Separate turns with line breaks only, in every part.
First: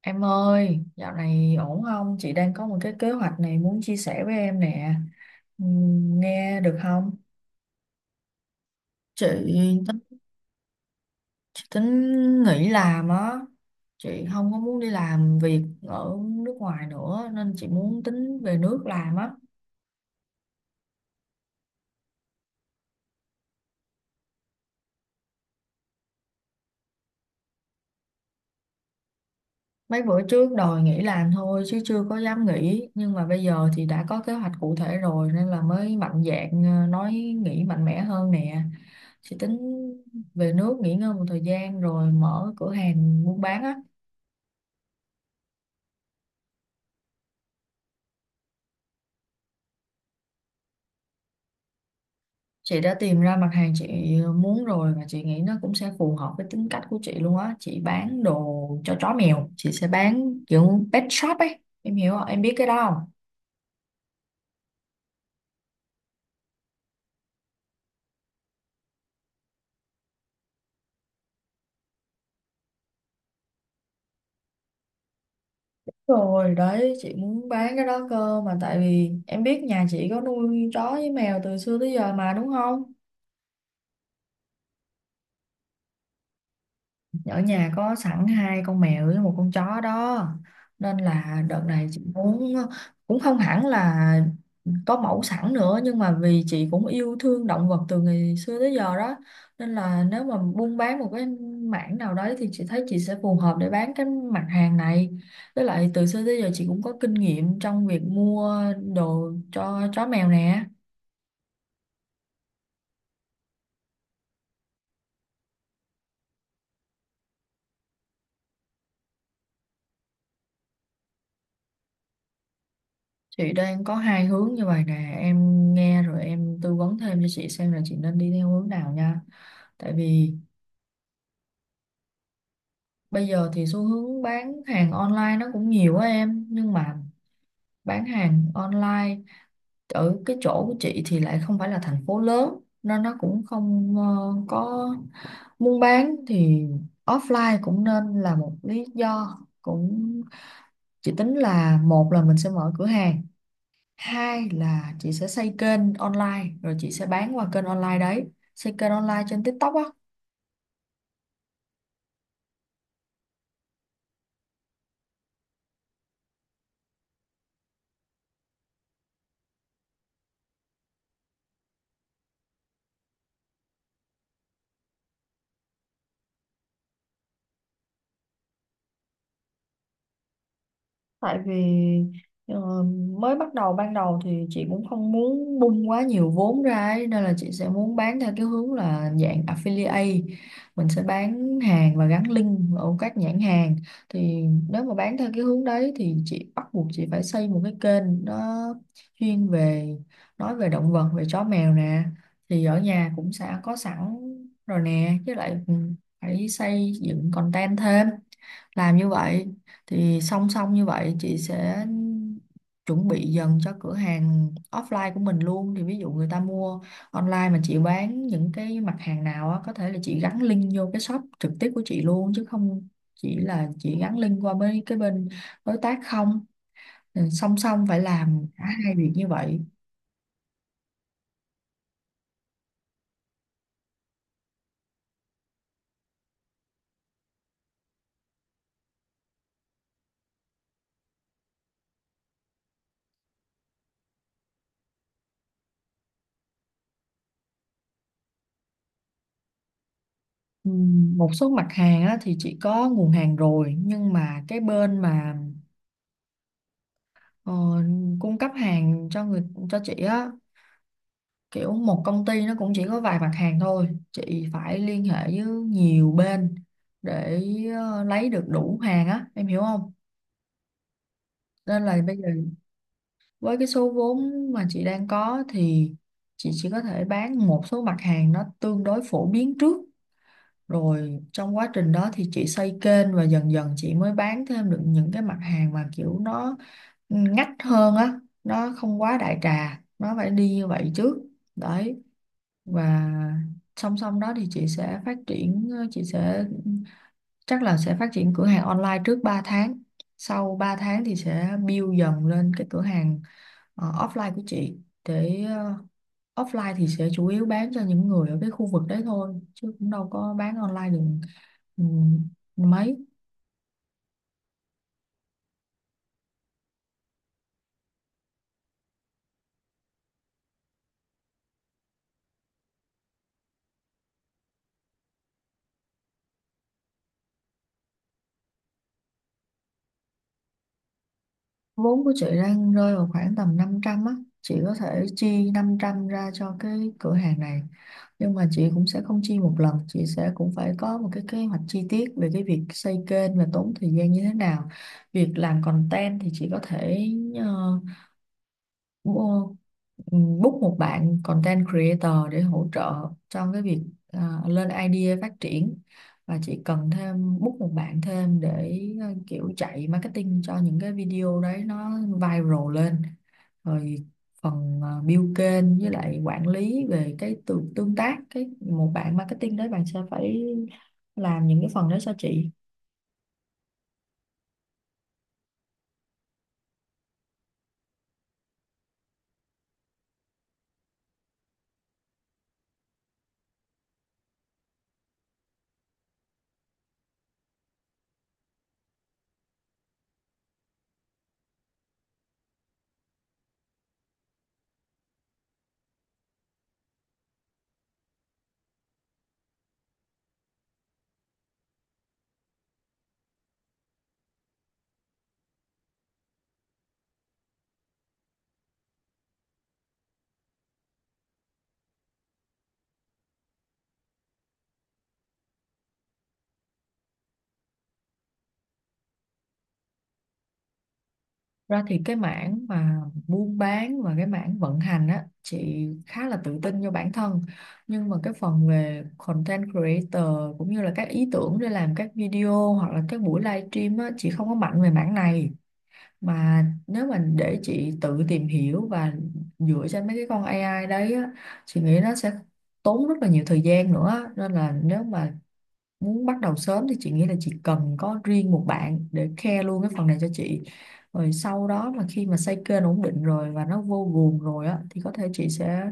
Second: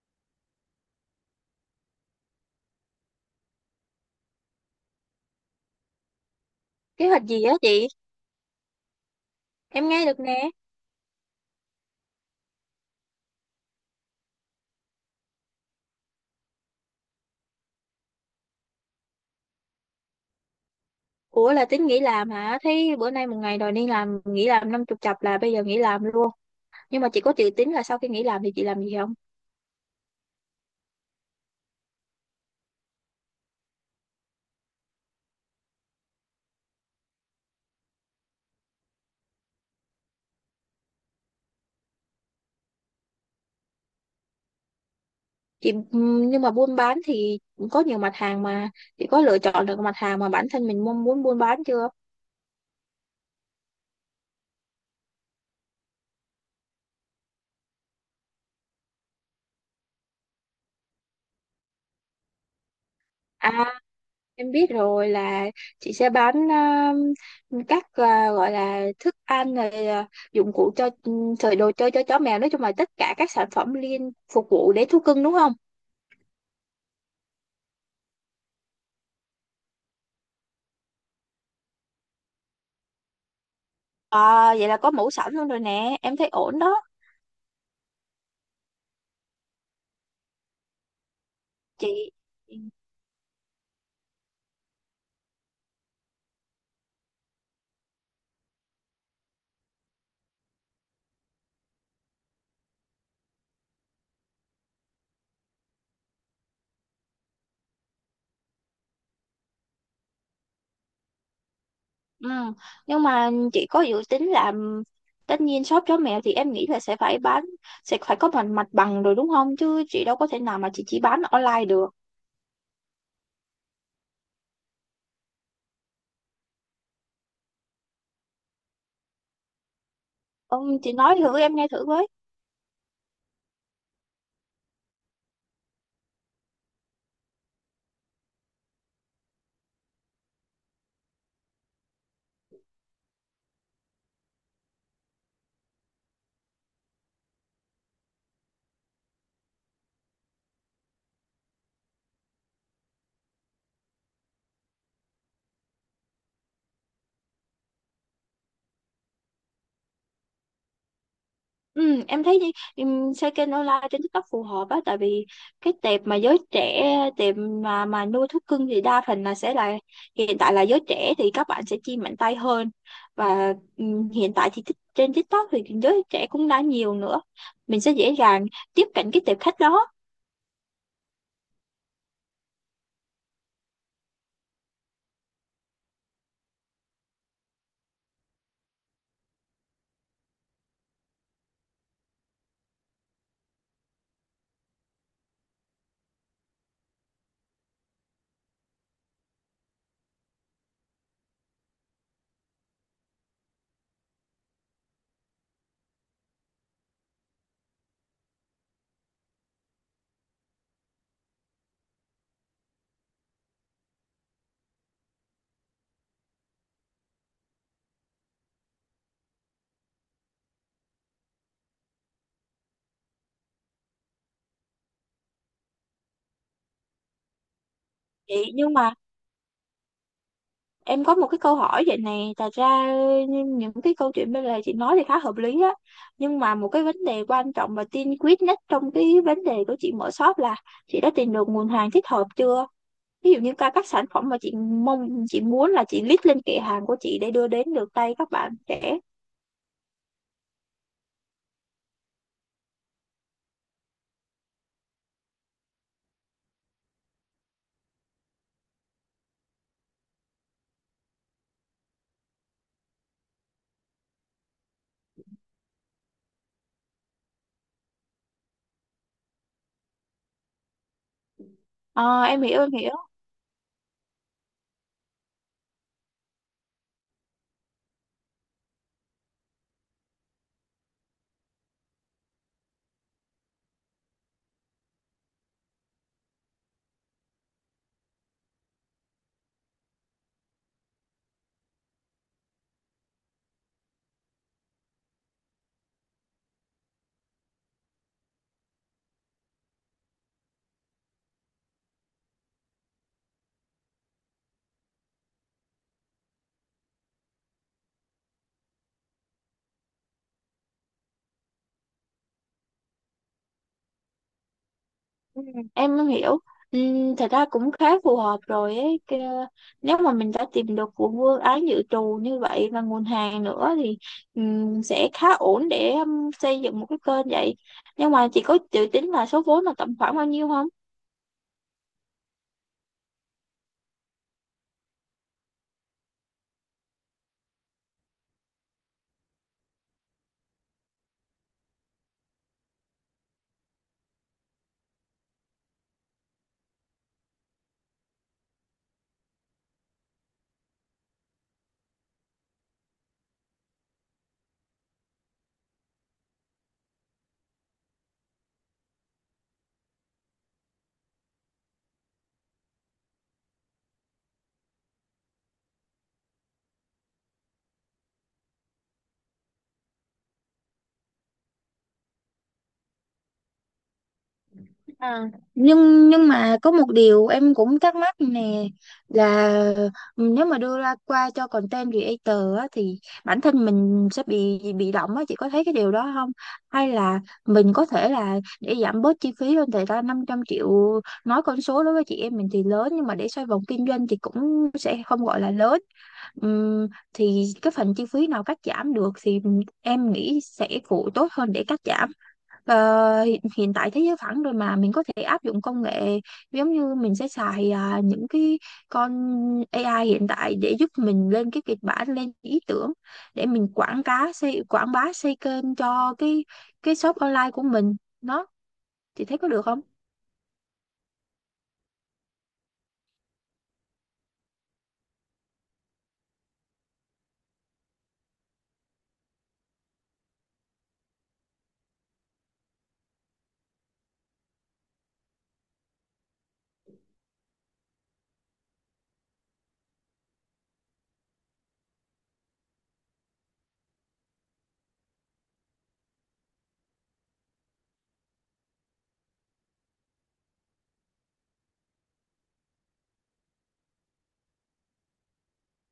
Em ơi, dạo này ổn không? Chị đang có một cái kế hoạch này muốn chia sẻ với em nè. Nghe được
Kế
không?
hoạch gì á chị?
Chị
Em
tính,
nghe được nè.
chị tính nghỉ làm á. Chị không có muốn đi làm việc ở nước ngoài nữa nên chị muốn tính về nước làm á.
Ủa là tính nghỉ làm hả? Thấy bữa nay một ngày đòi đi làm, nghỉ làm năm chục chập là bây giờ nghỉ làm luôn. Nhưng mà chị có dự tính là sau khi nghỉ làm thì chị làm gì không?
Mấy bữa trước đòi nghỉ làm thôi chứ chưa có dám nghỉ nhưng mà bây giờ thì đã có kế hoạch cụ thể rồi nên là mới mạnh dạn nói nghỉ mạnh mẽ hơn nè. Chị tính về nước nghỉ ngơi một thời gian rồi mở cửa hàng buôn bán á.
Chị nhưng mà buôn bán thì cũng có nhiều mặt hàng mà chị có lựa chọn được mặt hàng mà bản thân mình mong muốn buôn bán chưa?
Chị đã tìm ra mặt hàng chị muốn rồi và chị nghĩ nó cũng sẽ phù hợp với tính cách của chị luôn á. Chị bán đồ cho chó mèo, chị sẽ bán kiểu pet shop ấy, em hiểu không, em biết cái đó không?
À, em biết rồi là chị sẽ bán các gọi là thức ăn rồi à, dụng cụ cho rồi đồ chơi cho chó mèo, nói chung là tất cả các sản phẩm liên phục vụ để thú cưng đúng không?
Rồi đấy, chị muốn bán cái đó cơ, mà tại vì em biết nhà chị có nuôi chó với mèo từ xưa tới giờ mà, đúng không?
À, vậy là có mũ sẵn luôn rồi nè, em thấy ổn đó
Ở nhà có sẵn hai con mèo với một con chó đó, nên là đợt này chị
chị.
muốn cũng không hẳn là có mẫu sẵn nữa, nhưng mà vì chị cũng yêu thương động vật từ ngày xưa tới giờ đó, nên là nếu mà buôn bán một cái mảng nào đấy thì chị thấy chị sẽ phù hợp để bán cái mặt hàng này. Với lại từ xưa tới giờ chị cũng có kinh nghiệm trong việc mua đồ cho chó mèo nè.
Ừ. Nhưng mà chị có dự tính làm tất nhiên shop chó mèo thì em nghĩ là sẽ phải bán, sẽ phải có mặt mặt bằng rồi đúng không, chứ chị đâu có thể nào mà chị chỉ bán online được.
Chị đang có hai hướng như vậy nè, em nghe rồi em tư vấn thêm cho chị xem là chị nên đi theo hướng nào nha. Tại vì
Ông chị nói thử em nghe thử với.
bây giờ thì xu hướng bán hàng online nó cũng nhiều á em, nhưng mà bán hàng online ở cái chỗ của chị thì lại không phải là thành phố lớn nên nó cũng không có buôn bán thì offline cũng nên là một lý do cũng. Chị tính là một là mình sẽ mở cửa hàng, hai là chị sẽ xây kênh online rồi chị sẽ bán qua kênh online đấy, xây kênh online trên TikTok á.
Ừ, em thấy xây kênh online trên TikTok phù hợp á, tại vì cái tệp mà giới trẻ, tệp mà nuôi thú cưng thì đa phần là sẽ là hiện tại là giới trẻ thì các bạn sẽ chi mạnh tay hơn, và hiện tại thì trên TikTok thì giới trẻ cũng đã nhiều nữa, mình sẽ dễ dàng tiếp cận cái tệp khách đó.
Tại vì ờ, mới bắt đầu ban đầu thì chị cũng không muốn bung quá nhiều vốn ra ấy, nên là chị sẽ muốn bán theo cái hướng là dạng affiliate, mình sẽ bán hàng và gắn link ở các nhãn hàng. Thì nếu mà bán theo cái hướng đấy thì chị bắt buộc chị phải xây một cái kênh nó chuyên về nói về động vật, về chó mèo nè. Thì ở nhà cũng sẽ có sẵn rồi nè, chứ lại phải xây dựng content thêm, làm như vậy. Thì song song như vậy chị sẽ chuẩn bị dần cho cửa hàng offline của mình luôn, thì ví dụ người ta mua online mà chị bán những cái mặt hàng nào á, có thể là chị gắn link vô cái shop trực tiếp của chị luôn chứ không chỉ là chị gắn link qua mấy cái bên đối tác không. Ừ, song song phải làm
Vậy
cả
nhưng
hai
mà
việc như vậy.
em có một cái câu hỏi vậy này, thật ra những cái câu chuyện bên lề chị nói thì khá hợp lý á, nhưng mà một cái vấn đề quan trọng và tiên quyết nhất trong cái vấn đề của chị mở shop là chị đã tìm được nguồn hàng thích hợp chưa? Ví dụ như các sản phẩm mà chị mong, chị muốn là chị list lên kệ hàng của chị để đưa đến được tay các bạn trẻ.
Ừ, một số mặt hàng á, thì chị có nguồn hàng rồi, nhưng mà cái bên mà ờ, cung cấp hàng cho cho chị á, kiểu một công ty nó cũng chỉ có vài mặt hàng thôi, chị phải liên hệ với nhiều bên để lấy được đủ hàng á, em hiểu không? Nên là bây
Ờ,
giờ
em hiểu em hiểu.
với cái số vốn mà chị đang có thì chị chỉ có thể bán một số mặt hàng nó tương đối phổ biến trước, rồi trong quá trình đó thì chị xây kênh và dần dần chị mới bán thêm được những cái mặt hàng mà kiểu nó ngách hơn á, nó không quá đại trà, nó phải đi như vậy trước đấy. Và song song đó thì chị sẽ phát triển chị sẽ chắc là sẽ phát triển cửa hàng online trước 3 tháng, sau 3 tháng thì sẽ build dần lên cái cửa hàng offline của chị. Để offline thì sẽ chủ yếu bán cho những người ở cái khu vực đấy thôi chứ cũng đâu có bán online được. Ừ, mấy
Ừ, em hiểu, ừ, thật ra cũng khá phù hợp rồi ấy. Nếu mà mình đã tìm được của vương ái dự trù như vậy và nguồn hàng nữa thì sẽ khá ổn để xây dựng một cái kênh vậy, nhưng mà chị có dự tính là số vốn là tầm khoảng bao nhiêu không?
vốn của chị đang rơi vào khoảng tầm 500 á, chị có thể chi 500 ra cho cái cửa hàng này, nhưng mà chị cũng sẽ không chi một lần, chị sẽ cũng phải có một cái kế hoạch chi tiết về cái việc xây kênh và tốn thời gian như thế nào. Việc làm content thì chị có thể ờ, bu- book một bạn content creator để hỗ trợ trong cái việc lên idea phát triển. Và chị cần thêm book một bạn thêm để kiểu chạy marketing cho những cái video đấy nó viral lên, rồi phần build kênh với lại quản lý về cái tương tương tác, cái một bạn marketing đấy bạn sẽ phải làm những cái phần đấy cho chị.
À, nhưng mà có một điều em cũng thắc mắc nè, là nếu mà đưa ra qua cho content creator á, thì bản thân mình sẽ bị động á, chị có thấy cái điều đó không, hay là mình có thể là để giảm bớt chi phí lên thì ra 500 triệu, nói con số đối với chị em mình thì lớn, nhưng mà để xoay vòng kinh doanh thì cũng sẽ không gọi là lớn. Ừm, thì cái phần chi phí nào cắt giảm được thì em nghĩ sẽ phụ tốt hơn để cắt giảm. Ờ, hiện tại thế giới phẳng rồi mà, mình có thể áp dụng công nghệ, giống như mình sẽ xài những cái con AI hiện tại để giúp mình lên cái kịch bản, lên ý tưởng, để mình quảng cá xây quảng bá xây kênh cho cái shop online của mình nó, thì thấy có được không?
Ra thì cái mảng mà buôn bán và cái mảng vận hành á chị khá là tự tin cho bản thân, nhưng mà cái phần về content creator cũng như là các ý tưởng để làm các video hoặc là các buổi livestream á chị không có mạnh về mảng này. Mà nếu mà để chị tự tìm hiểu và dựa trên mấy cái con AI đấy á, chị nghĩ nó sẽ tốn rất là nhiều thời gian nữa, nên là nếu mà muốn bắt đầu sớm thì chị nghĩ là chị cần có riêng một bạn để care luôn cái phần này cho chị. Rồi sau đó mà khi mà xây kênh ổn định rồi và nó vô guồng rồi á thì có thể chị sẽ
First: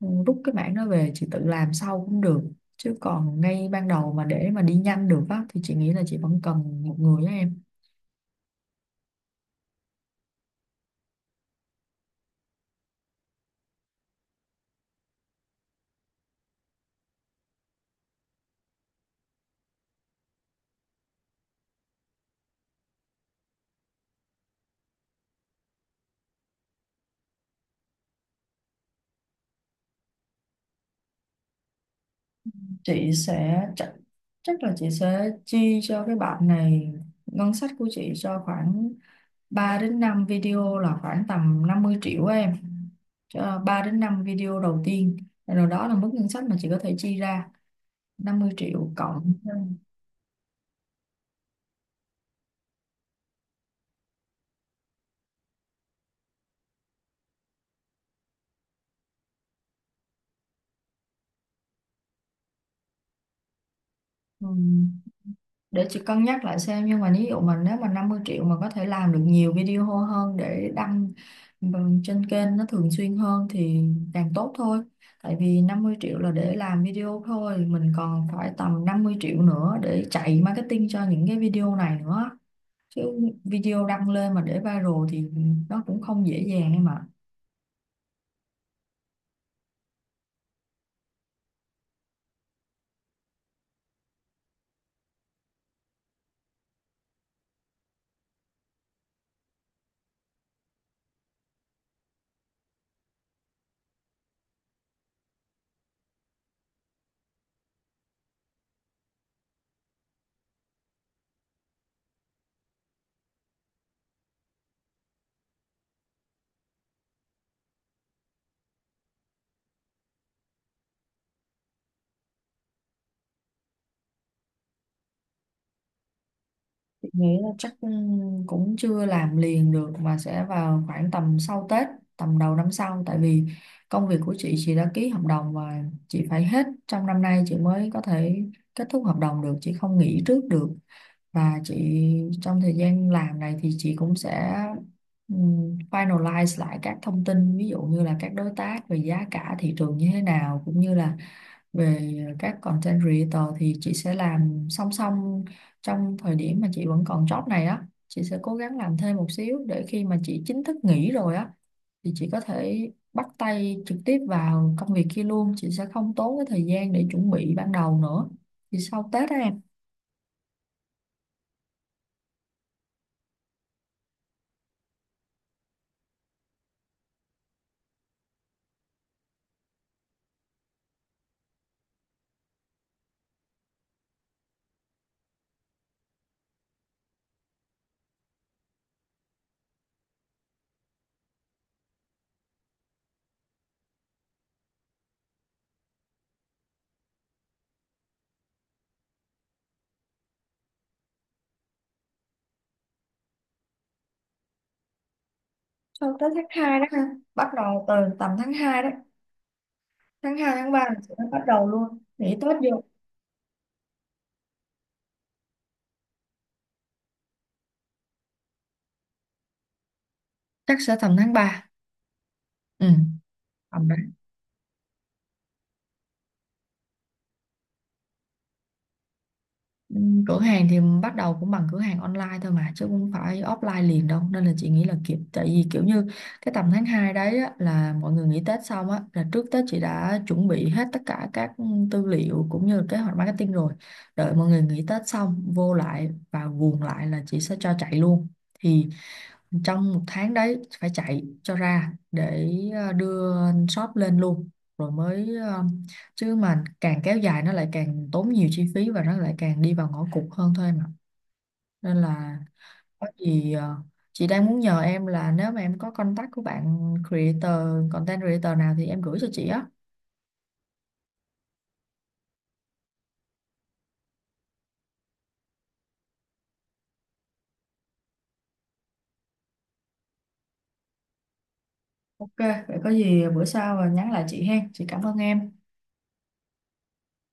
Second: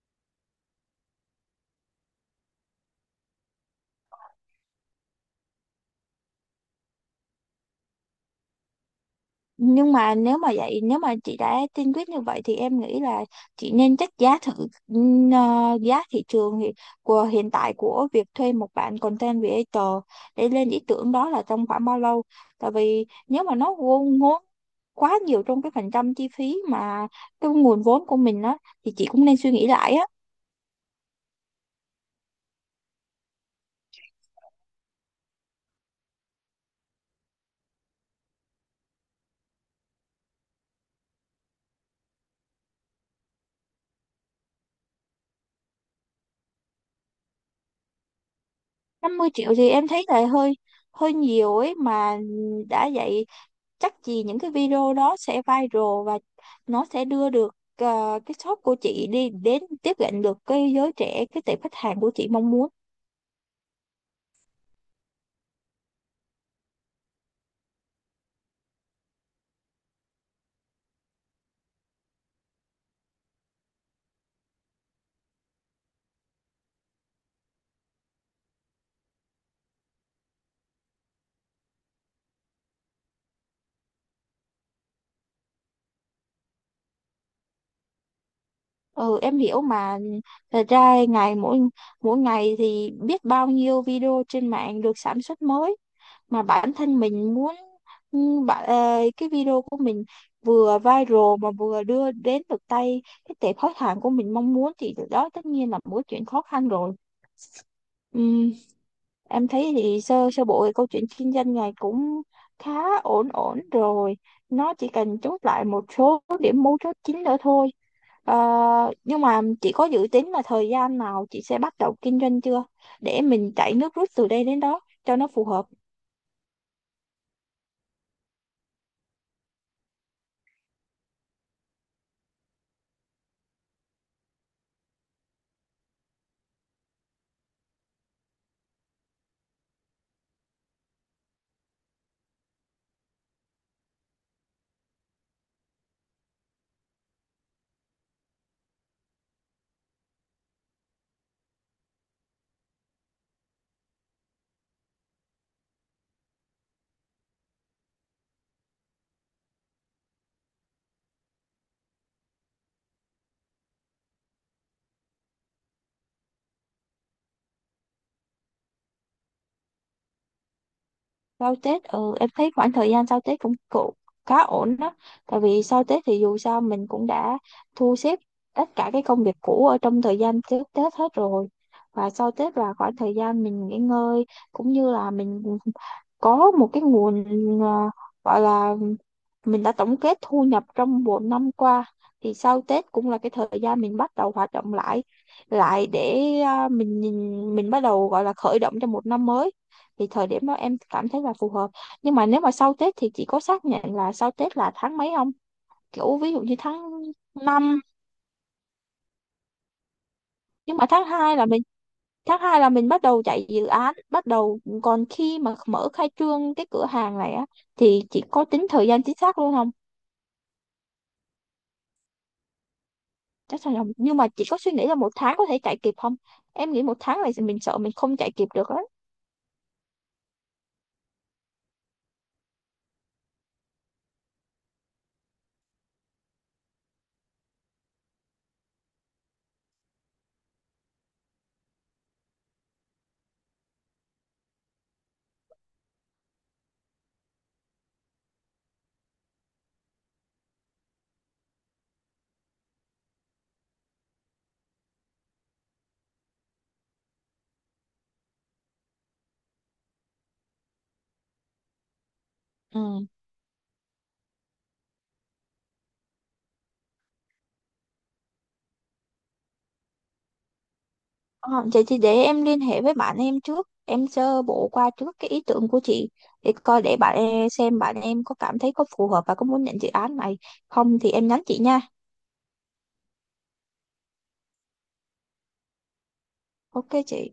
rút cái mảng đó về chị tự làm sau cũng được, chứ còn ngay ban đầu mà để mà đi nhanh được á thì chị nghĩ là chị vẫn cần một người á em.
Nhưng mà nếu mà vậy, nếu mà chị đã tiên quyết như vậy thì em nghĩ là chị nên check giá thử, giá thị trường thì của hiện tại của việc thuê một bạn content creator để lên ý tưởng đó là trong khoảng bao lâu, tại vì nếu mà nó ngốn ngốn quá nhiều trong cái phần trăm chi phí mà cái nguồn vốn của mình á, thì chị cũng nên suy nghĩ lại á.
Chị sẽ chắc là chị sẽ chi cho cái bạn này ngân sách của chị cho khoảng 3 đến 5 video là khoảng tầm 50 triệu á em. 3 đến 5 video đầu tiên, rồi đó là mức ngân sách mà chị có thể chi ra, 50 triệu
Năm mươi
cộng.
triệu thì em thấy là hơi hơi nhiều ấy mà, đã vậy chắc gì những cái video đó sẽ viral, và nó sẽ đưa được ờ, cái shop của chị đi đến tiếp cận được cái giới trẻ, cái tệp khách hàng của chị mong muốn.
Ừ. Để chị cân nhắc lại xem, nhưng mà ví dụ mà nếu mà 50 triệu mà có thể làm được nhiều video hô hơn để đăng trên kênh nó thường xuyên hơn thì càng tốt thôi. Tại vì 50 triệu là để làm video thôi, mình còn phải tầm 50 triệu nữa để chạy marketing cho những cái video này nữa chứ, video đăng lên mà để viral thì nó cũng không dễ dàng em ạ.
Ừ em hiểu mà, thật ra ngày mỗi mỗi ngày thì biết bao nhiêu video trên mạng được sản xuất mới, mà bản thân mình muốn ừ, cái video của mình vừa viral mà vừa đưa đến được tay cái tệp khách hàng của mình mong muốn thì đó tất nhiên là một chuyện khó khăn rồi. Ừ, em thấy thì sơ sơ bộ thì câu chuyện kinh doanh này cũng khá ổn ổn rồi. Nó chỉ cần chốt lại một số điểm mấu chốt chính nữa thôi. Ờ, nhưng mà chị có dự tính là thời gian nào chị sẽ bắt đầu kinh doanh chưa? Để mình chạy nước rút từ đây đến đó cho nó phù hợp.
Nghĩ là chắc cũng chưa làm liền được mà sẽ vào khoảng tầm sau Tết, tầm đầu năm sau. Tại vì công việc của chị đã ký hợp đồng và chị phải hết trong năm nay chị mới có thể kết thúc hợp đồng được, chị không nghỉ trước được. Và chị trong thời gian làm này thì chị cũng sẽ finalize lại các thông tin, ví dụ như là các đối tác về giá cả thị trường như thế nào, cũng như là về các content creator thì chị sẽ làm song song. Trong thời điểm mà chị vẫn còn job này á chị sẽ cố gắng làm thêm một xíu để khi mà chị chính thức nghỉ rồi á thì chị có thể bắt tay trực tiếp vào công việc kia luôn, chị sẽ không tốn cái thời gian để chuẩn bị ban đầu nữa. Thì sau Tết đó em.
Sau Tết, ừ em thấy khoảng thời gian sau Tết cũng cũng khá ổn đó, tại vì sau Tết thì dù sao mình cũng đã thu xếp tất cả cái công việc cũ ở trong thời gian trước Tết hết rồi, và sau Tết là khoảng thời gian mình nghỉ ngơi, cũng như là mình có một cái nguồn à, gọi là mình đã tổng kết thu nhập trong một năm qua, thì sau Tết cũng là cái thời gian mình bắt đầu hoạt động lại, để mình nhìn mình bắt đầu gọi là khởi động cho một năm mới, thì thời điểm đó em cảm thấy là phù hợp. Nhưng mà nếu mà sau Tết thì chị có xác nhận là sau Tết là tháng mấy không,
Sau
kiểu
Tết
ví dụ
tháng
như
2 đó
tháng
ha, bắt
năm.
đầu từ tầm tháng 2 đó. Tháng 2 tháng
Nhưng
3
mà
là chị mới bắt đầu luôn, nghỉ
tháng
Tết
2 là
vô.
mình bắt đầu chạy dự án bắt đầu, còn khi mà mở khai trương cái cửa hàng này á thì chị có tính thời gian chính xác luôn không?
Chắc sẽ tầm tháng ba. Ừ,
Chắc chắn là,
tầm.
nhưng mà chị có suy nghĩ là một tháng có thể chạy kịp không? Em nghĩ một tháng này thì mình sợ mình không chạy kịp được á.
Ừ, cửa hàng thì bắt đầu cũng bằng cửa hàng online thôi mà chứ không phải offline liền đâu, nên là chị nghĩ là kiểu, tại vì kiểu như cái tầm tháng 2 đấy á, là mọi người nghỉ Tết xong á, là trước Tết chị đã chuẩn bị hết tất cả các tư liệu cũng như kế hoạch marketing rồi, đợi mọi người nghỉ Tết xong vô lại và guồng lại là chị sẽ cho chạy luôn. Thì trong 1 tháng đấy phải chạy cho ra để đưa shop lên luôn, rồi mới chứ mà càng kéo dài nó lại càng tốn nhiều chi phí và nó lại càng đi vào ngõ cụt hơn thôi mà, nên là
Ừ.
có gì chị đang muốn nhờ em là nếu mà em có contact của bạn creator content creator nào thì em gửi cho chị á.
Ờ, vậy thì để em liên hệ với bạn em trước, em sơ bộ qua trước cái ý tưởng của chị để coi, để bạn em xem bạn em có cảm thấy có phù hợp và có muốn nhận dự án này không thì em nhắn chị nha.
Ok, vậy có gì bữa sau nhắn lại chị hen. Chị cảm ơn em.
Ok chị.